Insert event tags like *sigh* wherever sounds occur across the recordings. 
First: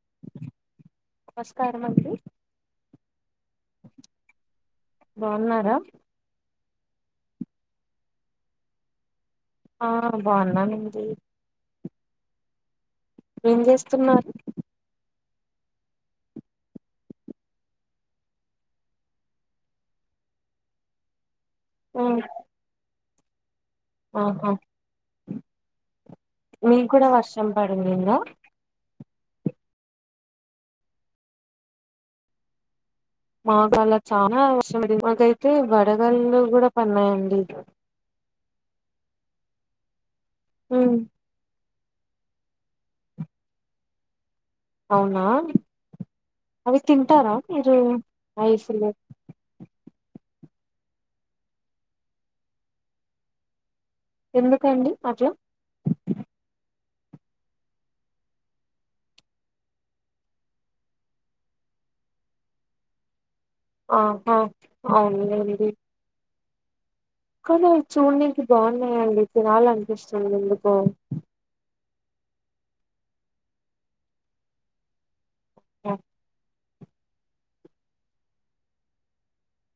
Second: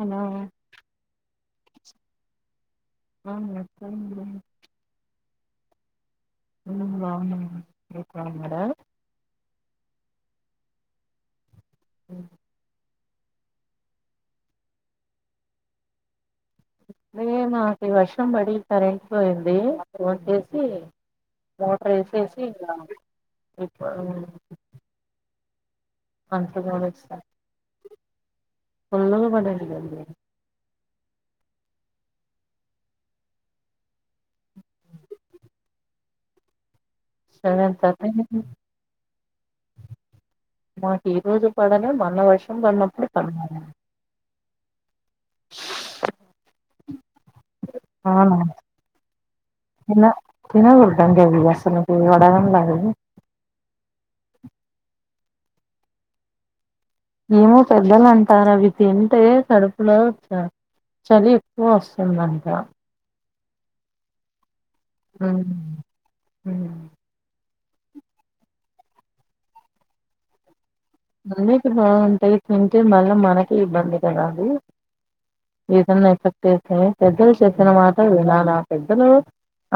Hello నమస్కారంమ అండి. *unintelligible* బాగున్నారా. మేము బాగున్నాము మీరు బాగున్నారా. అవును బాగున్నానండి. ఉమ్ ఏం చేస్తున్నారు. మేమ మాకు వర్షం పడి కరెంట్ పోయింది ఫోన్ చేసి మోటర్ వేసేసి ఇలా ఓకే అంట్లు మీకు కూడా తోమేస్తా వర్షం పడిందిందా. మా డాడి గది గది మతాన చాలా వర్షం పడింది. మాకైతే వడగాల్లు కూడా పన్నాయండి సరే ఎంత అయిపోయింది. ఉమ్, మాకి ఈ రోజే. పడంగనే మన వర్షం పడినప్పుడు పడ్ అవునా అవి తింటారా మీరు అవునా ఐస్ లు. తిన తినకూడదండి అవి అసలికి వడగండ్లు అవి. ఎందుకండి అట్లా ఏమో పెద్దలంటారు అవి తింటే కడుపులో చ చలి ఎక్కువ వస్తుందంట. ఆహ్ అవును ఉమ్ అండి ఉమ్ కానీ అవి చూనింకి బాగున్నాయండి తినాలి అనిపిస్తుంది ఎందుకో అన్నిటికీ బాగుంటాయి తింటే మళ్ళీ మనకి ఇబ్బంది కదా అది. తిన్న ఎఫెక్ట్. అదే పెద్దలు చెప్పిన మాట వినాలే పెద్దలు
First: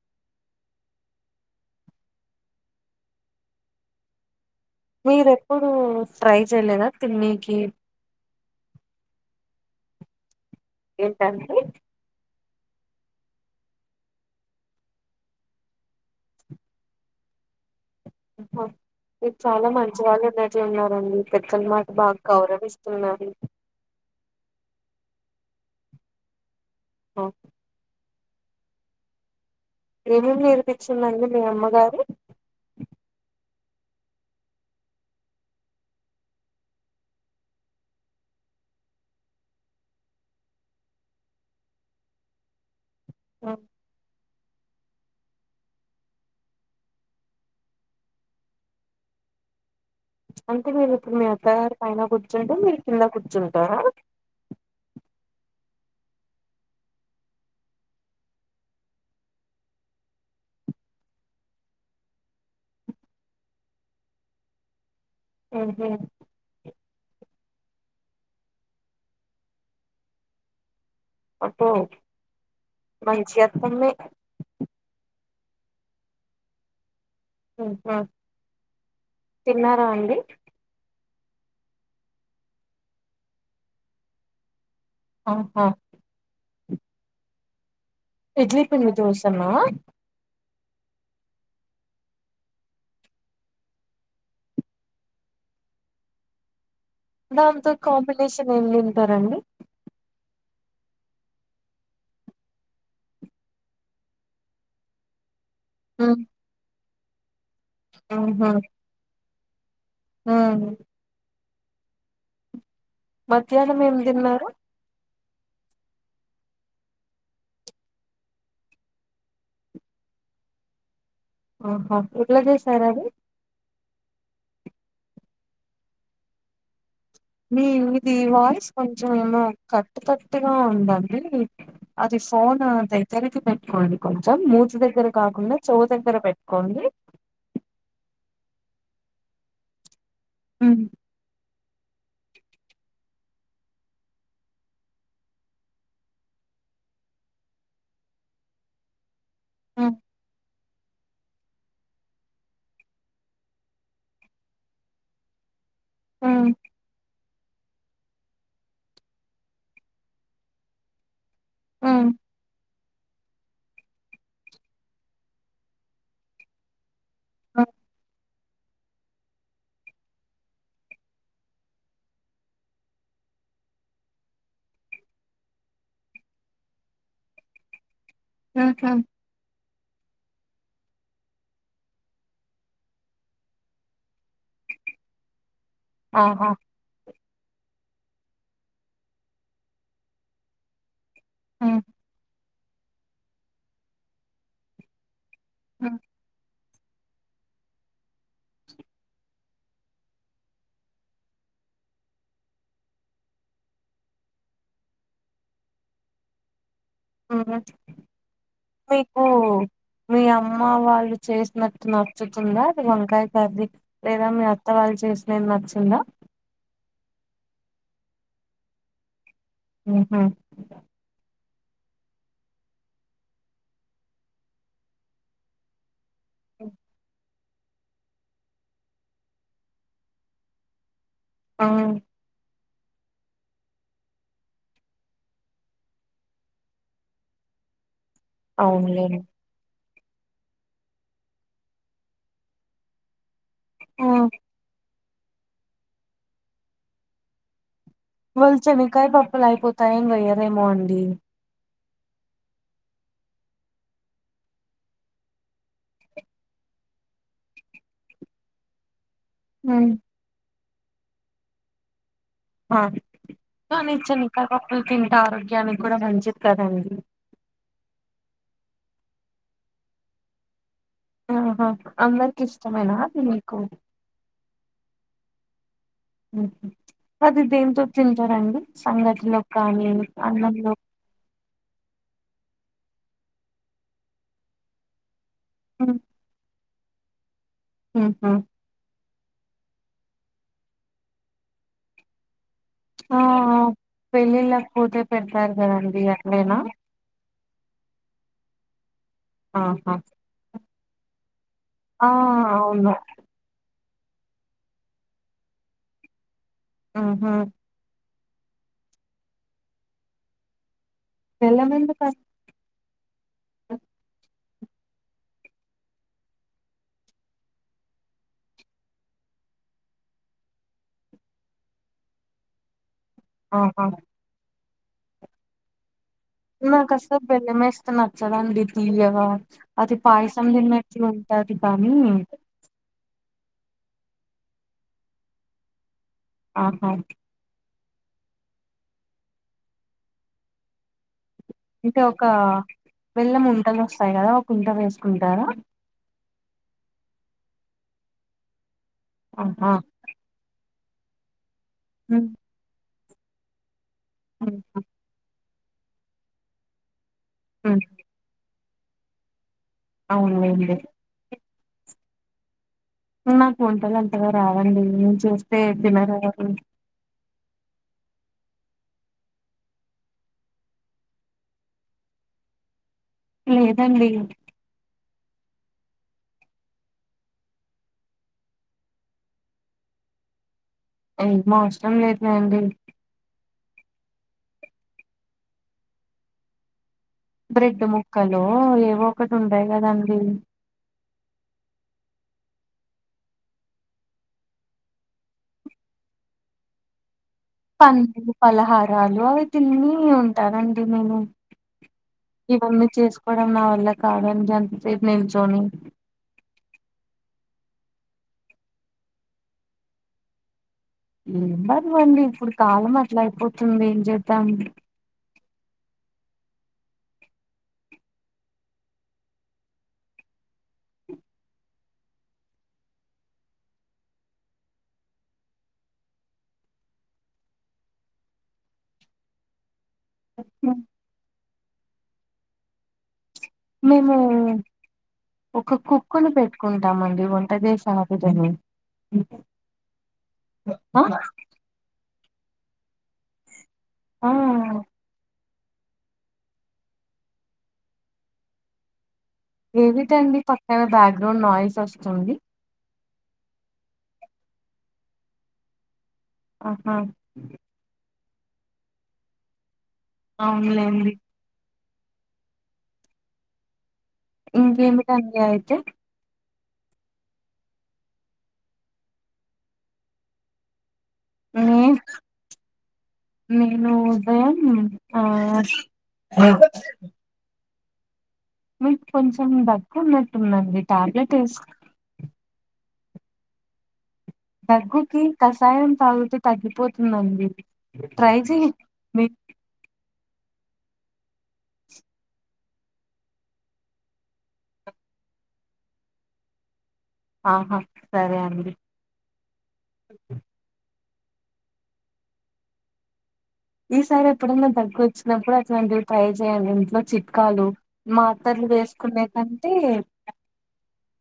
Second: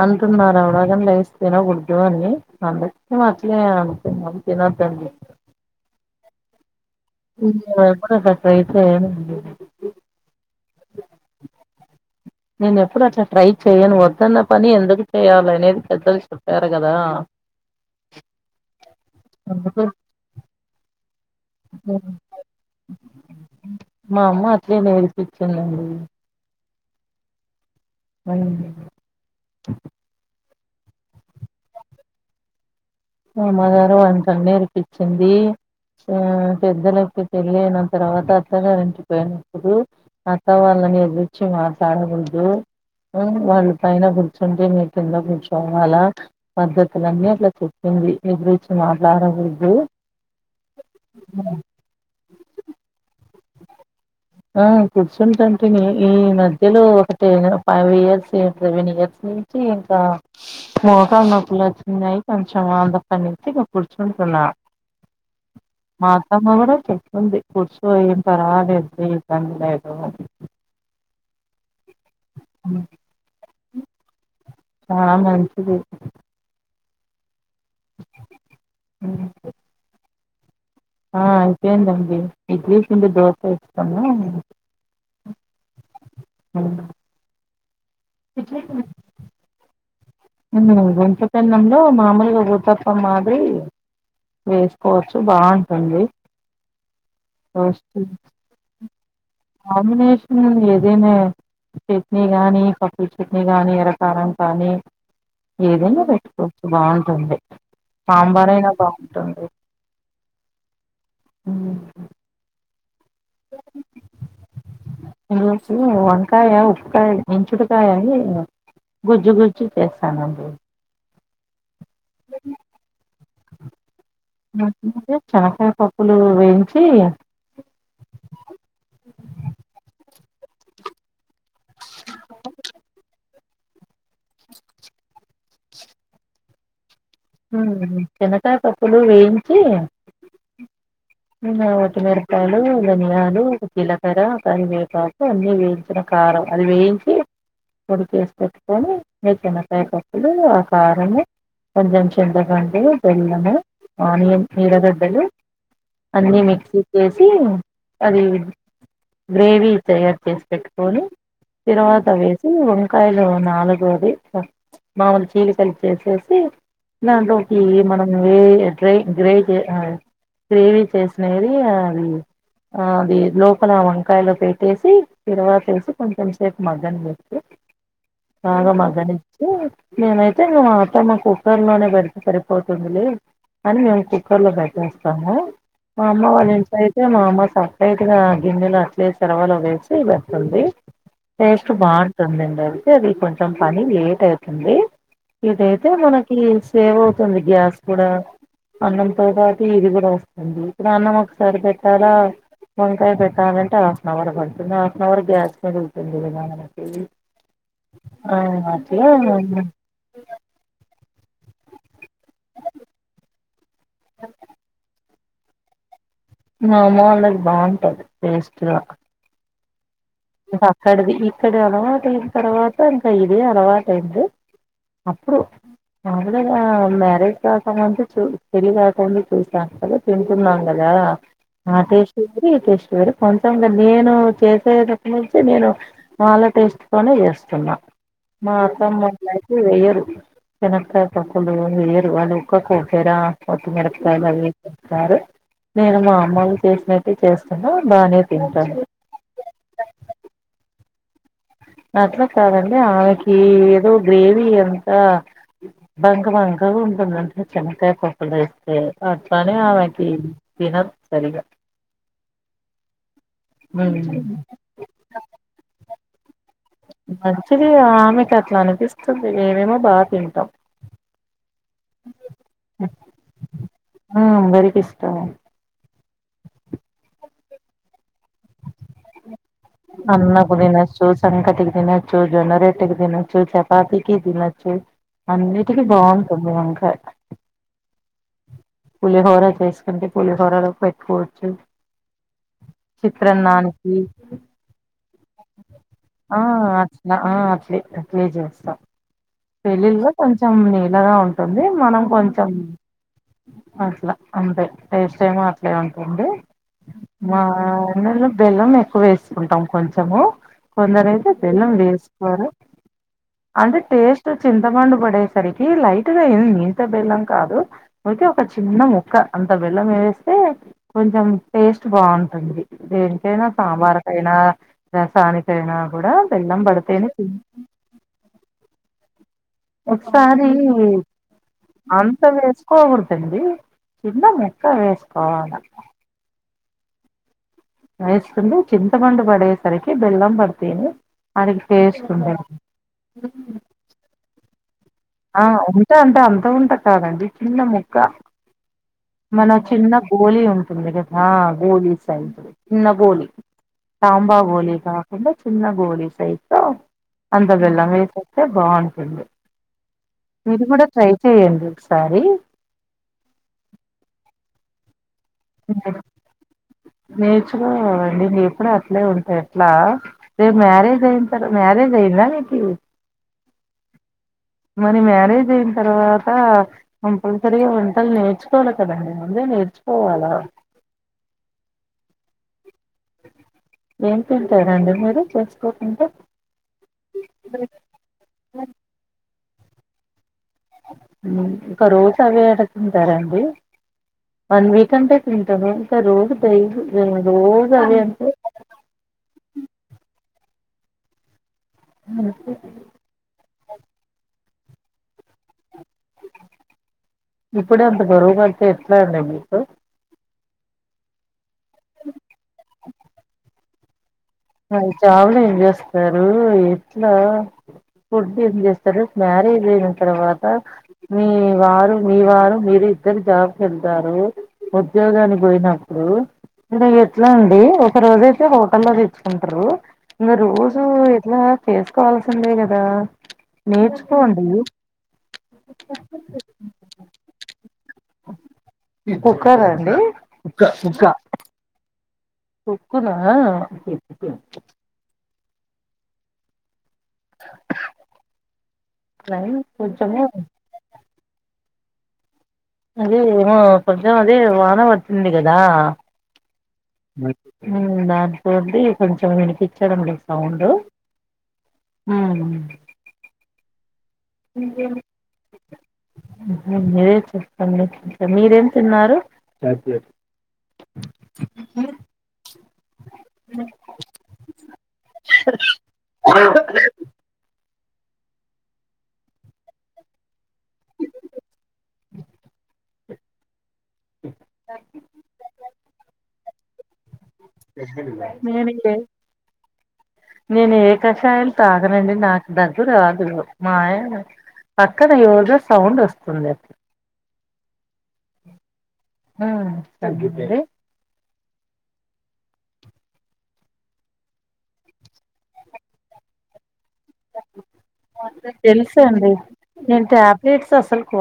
అంటున్నారు వడగండ్లు లేస్త తినకూడదు అని అందకే అట్లే అంటున్నాం. తినొద్దండి మీరెప్పుడు. ట్రై చేయలేదా. తిన్నీకి నేనెప్పుడూ ట్రై రయితే ఏమో ఉండేది. ఏంటండి. నేను ఎప్పుడు అట్లా ట్రై చెయను వద్దన్న పని ఎందుకు చేయాలి అనేది పెద్దలు చెప్పారు కదా. మీరు చాలా అందుకే మంచివాళ్ళు ఉన్నట్లు ఉన్నారండి. పెద్దల మాట బాగా గౌరవిస్తున్నారు. ఇట్లే నేర్పించిందండి. ఓకే అవును ఏమేమి నేర్పించిందండి మీ అమ్మగారు. అమ్మగారు వంట నేర్పించింది ఆహ్ పెద్దలకి పెళ్ళయిన తర్వాత అత్తగారు ఇంటికి పోయినప్పుడు అత్త వాళ్ళని ఎదురిచ్చి మాట్లాడకూడదు. ఆహ్ ఆ, వాళ్ళు పైన కూర్చుని మీరు కింద కూర్చోవాల పద్ధతులు అన్ని అట్లా చెప్ ఏంది నీ గురుంచి మాట్లాడకూడదు. అంటే మీరు ఇప్పుడు మీ అత్తగారి పైన కూర్చుంటే మీరు కింద కూర్చుంట డ ఆ కూర్చుంటంటే నే ఈ మధ్యలో ఒక ten five years seven years నుంచి ఇంకా మోకాలు నొప్పులు వచ్చినయి కొంచెం అందక్కడి నుంచి ఇ కూర్చుంటున్నా ఉహు మాఅతమ్మ గూడా చెప్తుంది. కూర్చో ఏంటి అలా *unintelligible* కదు *unintelligible* అబ్బో మంచిగ మమ్మీ ఆ మంచిది తిన్నారా అండి. ఆ ఇంకేంటండి ఇడ్లీ పిండి దోస ఇస్తన్నా ఆహా ఇడ్లీ పిండి దోశన ముందు గుంతె పెనంలో మామూలుగా ఊతప్పం మాదిరి వేసుకోవచ్చు బావుంటుంది. దాంతో రోస్ట్ కాంబినేషన్ ఏం తింటారండి అదేనే చట్నీ గానీ కఫ చట్నీ గానీ ఎర్రకారం కానీ ఏదైనా ఉహు పెట్టుకోవచ్చు బావుంట రండి సాంబారైనా బావుంటుంది. ఆ ఆ మధ్యాహ్నం ఏం తిన్నారు ఈరోజు వంకాయ ఉప్పుకాయ మంచుడుకాయ అని గుజ్జు గుజ్జు చేసానండి. ఆహా ఇది అదే సార్ అది నాకైతే చెనక్కాయ పప్పులు వేయించి మీ ఇది వాయిస్ కొంచెం ఏమో కట్టుతట్టుగా ఉందండి. అది ఫోన్ దగ్గరికి పెట్ అవును కొంచెం మూతి దగ్గర కాకుండా చెవి దగ్గర పెట్టుకోండి. హ్మ్ శనక్కాయ పప్పులు వేయించి హ్మ్ వట్టి మిరపకాయలు ధనియాలు జీలకర్ర కరివేపాకు అన్ని వేయించిన కారం అది వేయించి పొడిచేసి పెట్టుకొని వేరుశెనగకాయ ఉమ్, పప్పులు ఆ కారము కొంచెం చింతగాండి బెల్లము ఆనియన్ నీడగడ్డలు అన్ని ఉమ్, మిక్సకి అది గ్రేవీ తయారు చేసి పెట్టుకొని తిరువత ఉమ్, వేసి కాయలు నాలుగైదు మామూలు చీలికలి చేసేసి దాంట్లోకి ఉమ్, మనము *unintelligible* గ్రేవీ చేసినది అది ఆ అది లోపల వంకాయలో పెట్టేసి తిరువత వేసి కొంచెం సేపు మగ్గన పెట్టి బాగా ఉమ్, ఉమ్. మగనించి నేనైతే మా అత్తమ్మ కుక్కర్ లోనే పెడితే సరిపోతుందిలే అని మేము కుక్కర్ లో పెట్టేస్తాం తాము మా అమ్మ వాళ్ళ ఆహా ఇంట్లో అయితే మా అమ్మ స రైట్గా గిన్నెలో అట్లే చెరవలు వేసి పెడుతుంది టేస్ట్ ఉమ్, బాగుంటుందని ఆది అది కొంచెం పని లేేట్యితుంది ఇదైతే ఉమ్, మనకి సేవ్ అవుతుంది గ్యాస్ కూడా అన్నం తో పాట్ ఇది కూడా వస్తుంది ఇప్పుడ అన్నం ఒకసారి పెట్టాలా వంకాయ పెట్టాలంటే హాఫ్ అన్ అవర్ పడుతుంది హాఫ్ అన్ అవర్ గ్యాస్ మీద ఉతుంది కదా ఆ అట్లా మీకు మీ అమ్మ వాళ్ళు చేసినట్టు నచ్చుతుందా అది వంకాయ కర్రీ లేేదా మీ అత్త వాళ్ళు చేసినది నచ్చిందా మా అమ్మ వాళ్ళది బాగుంటది టేస్ట్ ఎలా అక్కడిది ఇక్కడి అలవాటయిన తర్వాత ఇంకా ఇదే అలవాటయింది అప్పుడు నా వల్ల కాదనరు చేస్తానంటే చూడు *unintelligible* చూసా కదా తింటున్నాం కదా ఆ టేస్ట్ వేరు ఈ టేస్ట్ వేర్ చూడు కొంచె నేను చేసేది నుంచి నేను మా వాళ్ళ టేస్ట్ తోనే చేస్తున్నా మా అత్తమ్మ అవునులేండి అట్లాంటివి చేయరు చెన్నకాయ్ పప్పులు ఈ ఇయర్ వల్లే ఎక్కువ కోసర పచ్చి ఉమ్, మిరపకాయలు *unintelligible* సరే నేను మా అమ్మలు చేసినట్టు చేస్తున్నా బానే *unintelligible* తింటాను చెన్నకాయ పప్పు యిపో *unintelligible* అండి అట్లా కాదండి ఆమెకి ఏదో గ్రేవీ ఎంత బక బంక ఉంటుందంటడి చెన్నకాయ్ పప్పు వేస్తే అట్లానే ఉమ్. ఆవకి తినం సరిగా ఆ ఆ నిచని కా పప్పులు తింటా ఆరోగ్యనికి కూడా మంచిద్ మంచిది ఆమె కట్లా అని పిస్తుంది మేమేమో బాగా తింటాం ఆహా అందరికి ఇష్టమేనా అది మీకు ఇష్టమే అది దేంతో తింటారండి సంగటిలో కానీ అన్నకు అన్నంలో దినచ్చు, సంకటికి తినచ్చు, జొన్న రేటకి తినొచ్చు, చపాతికి తినొచ్చు. అన్నిటికీ ఉమ్, బాగుంటుంది అం *unintelligible* ఉహ్ హు పులిహోర చేసుకుంటే పులిహోరలో పెట్టుకోవచ్చు ఆ చిత్రాన్నానికి పెళ్ళిళ్ళక్ పోతే పెడతారు కదండి ఎక్కడైనా ప్లే అప్లే చేస్తాం ఆహా పేళ్లిల్లో కొంచంమీ నారావ్ టుంది మనం ఆ కొంచెం అవును అట్లా అంటే టేస్ట్ ఏమో అట్లే ఉంటుంది ఉహు మా అనోళ్లం బెల్లం ఎక్కువ వేసుకుంటాం కొంచెము కొందరైతే బెల్లం వేసుకోరు ఏస్తారు అంటే టేస్ట్ చింతపండు పడేసరికి లైట్గా అయింది. ఇంత బెల్లం కాదు ఓయితే ఒక చిన్న ముక్క అంత బెల్లం వేస్తే కొంచెం టేస్ట్ బాగుంటుంది. దేనికైనా ఆహా సాంబార్కైనా రసానికైన కూడా బెల్లం నా పడితేనే కసల్ తిన్ బెల్లమేస్తే నచ్చదండి తియ్యగా ఒకసారి కానీ అంత వేస్కోగుడదండి డి చిన్న మొక్క వేసుకోవాల ఆహా వేస్కుంది చింతపండు బడే సరికి బెల్లం పడితెనె అంటే ఒక బెల్లం ఉంటలు వస్తాయి కదా కుంట వస్ ఆ ఉంటా అంట అంత ఉంట కాదండి చిన్న ముక్క మన ఆహా చిన్న గోలి ఉం *unintelligible* పోలీస్ అయి ఉమ్, *inaudible* న్న బోలీ తంబా ఉమ్, బోలీ కాకుండా చిన్న గోలి సయిజు అంత ఉమ్, బెల్ల మే సతే బాగుంటుంది మీది అవునులేండి కూడా ట్రై చెయండి సారి నాకు వంటలు అంతగా రావండి వస్తాయండీ న్నాకురవు నేర్చుకోవండి ఎప్పుడు అట్లే ఉంటె ఎట్లా రేపు మ్యారేజ్ అయిన తర్వా మ్యారేజ్ అయ్యిందా మీకి లేదండి మరి మ్యారేజ్ అయిన తర్వాత కంపల్సరిగా వంటలు నేర్చుకోవాలి. కదండి ముందే నేర్చుకోవాలా ఎం అవసరం లేదులే అండి ఏం తింటారండి మీరు చేసుకోకుంటే బ్రెడ్ ముక్కలు ఏవో ఒకట్ ఉంటాయి కదండి ఒక రోజు అవే ఆడ తింటారండి వన్ వీక్ అంటే తింటారూ ఇంకా రోజు డైలీ రోజు అవే అంటే పంలు పలహారాలు అవి తిన్ని ఉ సరెండి మేము ఇవన్నీ చేసుకోవడం నా వల్ల కావ జం *unintelligible* నిల్చోని ఇప్పుడే అంత బరువుగా అయితే ఎట్లా అండి మీకు ఏం బర్వండి ఇప్పుడు కాలం అట్లా అయిపోతుంది ఏం చే అ చాలులే ఎం చే స్తారు ఎట్లా ఫుడ్ ఏం చేస్తారు. మ్యారేజ్ అయిన తర్వాత మీ వారు మీ వారు మీరు ఇద్దరు జాబ్కు వెళ్తారు. ఉద్యోగానికి పోయినప్పుడు ఎట్లా అండి ఒక రోజు అయితే హోటల్ లో తెచ్చు కుంటరు ఇగా రోజు ఎట్లా చేసుకోవాల్సిందే కదా మేము నేర్చుకోండి ఒక కుక్కను పెట్టుకుంటమండీ వంట చేసి కుక్కరా అండి కుక్క *unintelligible* కుక్కునా ఆ కొంచెము ఏవిటండి పక్కన బ్యాక్గ్రౌండ్ నాయిస్ తొస్తుంది అది ఏమో కొంచెం అదే వాన వచ్చింది కదా ఆహా ఉమ్ దాన్ తోంది కొంచెం వినిపి చడం లేదు సౌండు అవునులేండి హుమ్ ఇంకేమిటండి అయితే మీరే చెప్పండి మీరేం తిన్నారు నేను *unintelligible* ఇంకా మీకు కొంచెం దగ్గు ఉన్నట్టుందండి టాబ్లెట్ వేస్ దగ్గుకి కషాయం తాగుతే తగ్గిపోతుందండి ట్రై నేను చేయండి ఏ నేను ఏకశాయిలు తాగనండి నాకు దగ్గు రాదు మా ఆయన పక్కన ఎవర్ధో సౌండ్ వస్తుంది ఆహా సరే అండి హుమ్ దగ్గితే ఈసారి ఎప్పుడైనా దగ్గు వచ్చినప్పుడు అట్లాంటివి ట్రై చేయండి ఇంట్లో చిట్కాలు మాతర్లు తెలుసండి వేసుకునేకంటే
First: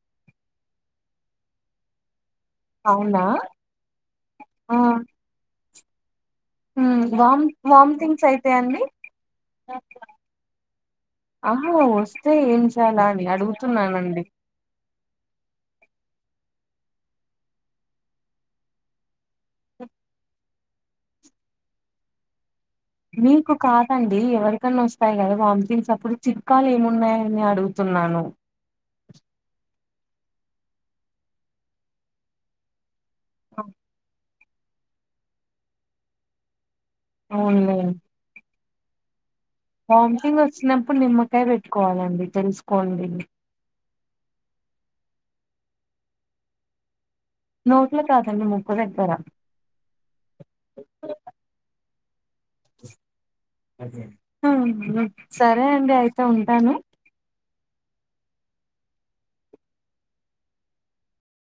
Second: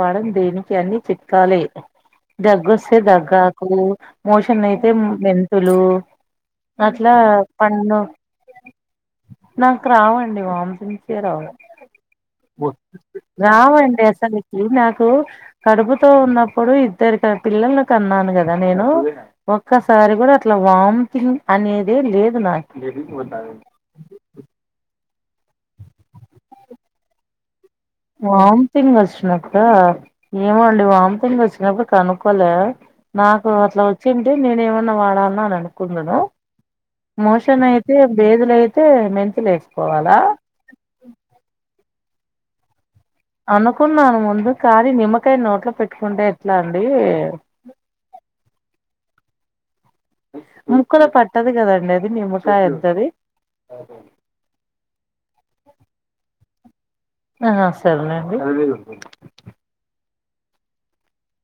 వాడం దేనికి అని చిట్కాలే ఇక దగ్గొస్తే అవునా దగ్గాకు మోషన్ ఆ అయితే మెన్ లూ ఉమ్ అట్లా వామ్ పన్ను వామ్థింగ్స్ అయితాయండి నాకు రావండి వామ్ ఆహా వస్తే ఏం చేయాలా అని రావు అండి అడుగుతున్నానండి అసలుకి నాకు కడుపుతో ఉన్నప్పుడు ఇద్దరి క పిల్లలు కన్నాను కదా నేను ఒక్కసారి కూడా అట్లా వామిటింగ్ అనేది లేదు నా మీకు కాదండి ఎవరికన్నా వస్ తాయి కదా వామ్థింగ్స్ అప్పుడు చిట్కాలు ఏం ఉన్నాయని అడుగు వాంతింగ్ వచ్చినప్పుడ ఏమో అండి వాంథింగ్ వచ్చినప్పుడు కనుక్కొలే నాకు అట్లా వచ్చిన్ టే నేను ఏమన్నా వాడాల్నా అని అనుకుందును మోషన్ అయితే బేదులై తే మెన్ హమ్థింగ్ వచ్చినప్పుడు నిమ్మకాయ పెట్టుకోవాలండి తెల్సు కోండి అనుకున్నాను ముందు కానీీ నిమ్మకాయ నోట్లో పెట్టుకుంటే ఎట్లా అండి నోట్లో కాదండి ముక్కు దగ్గర ముక్కలో పట్టదు కదండి అది నిమ్మకాయ ఎద్దది సరే అదే అండి అయితే ఉంటాను ఆ సరేనండి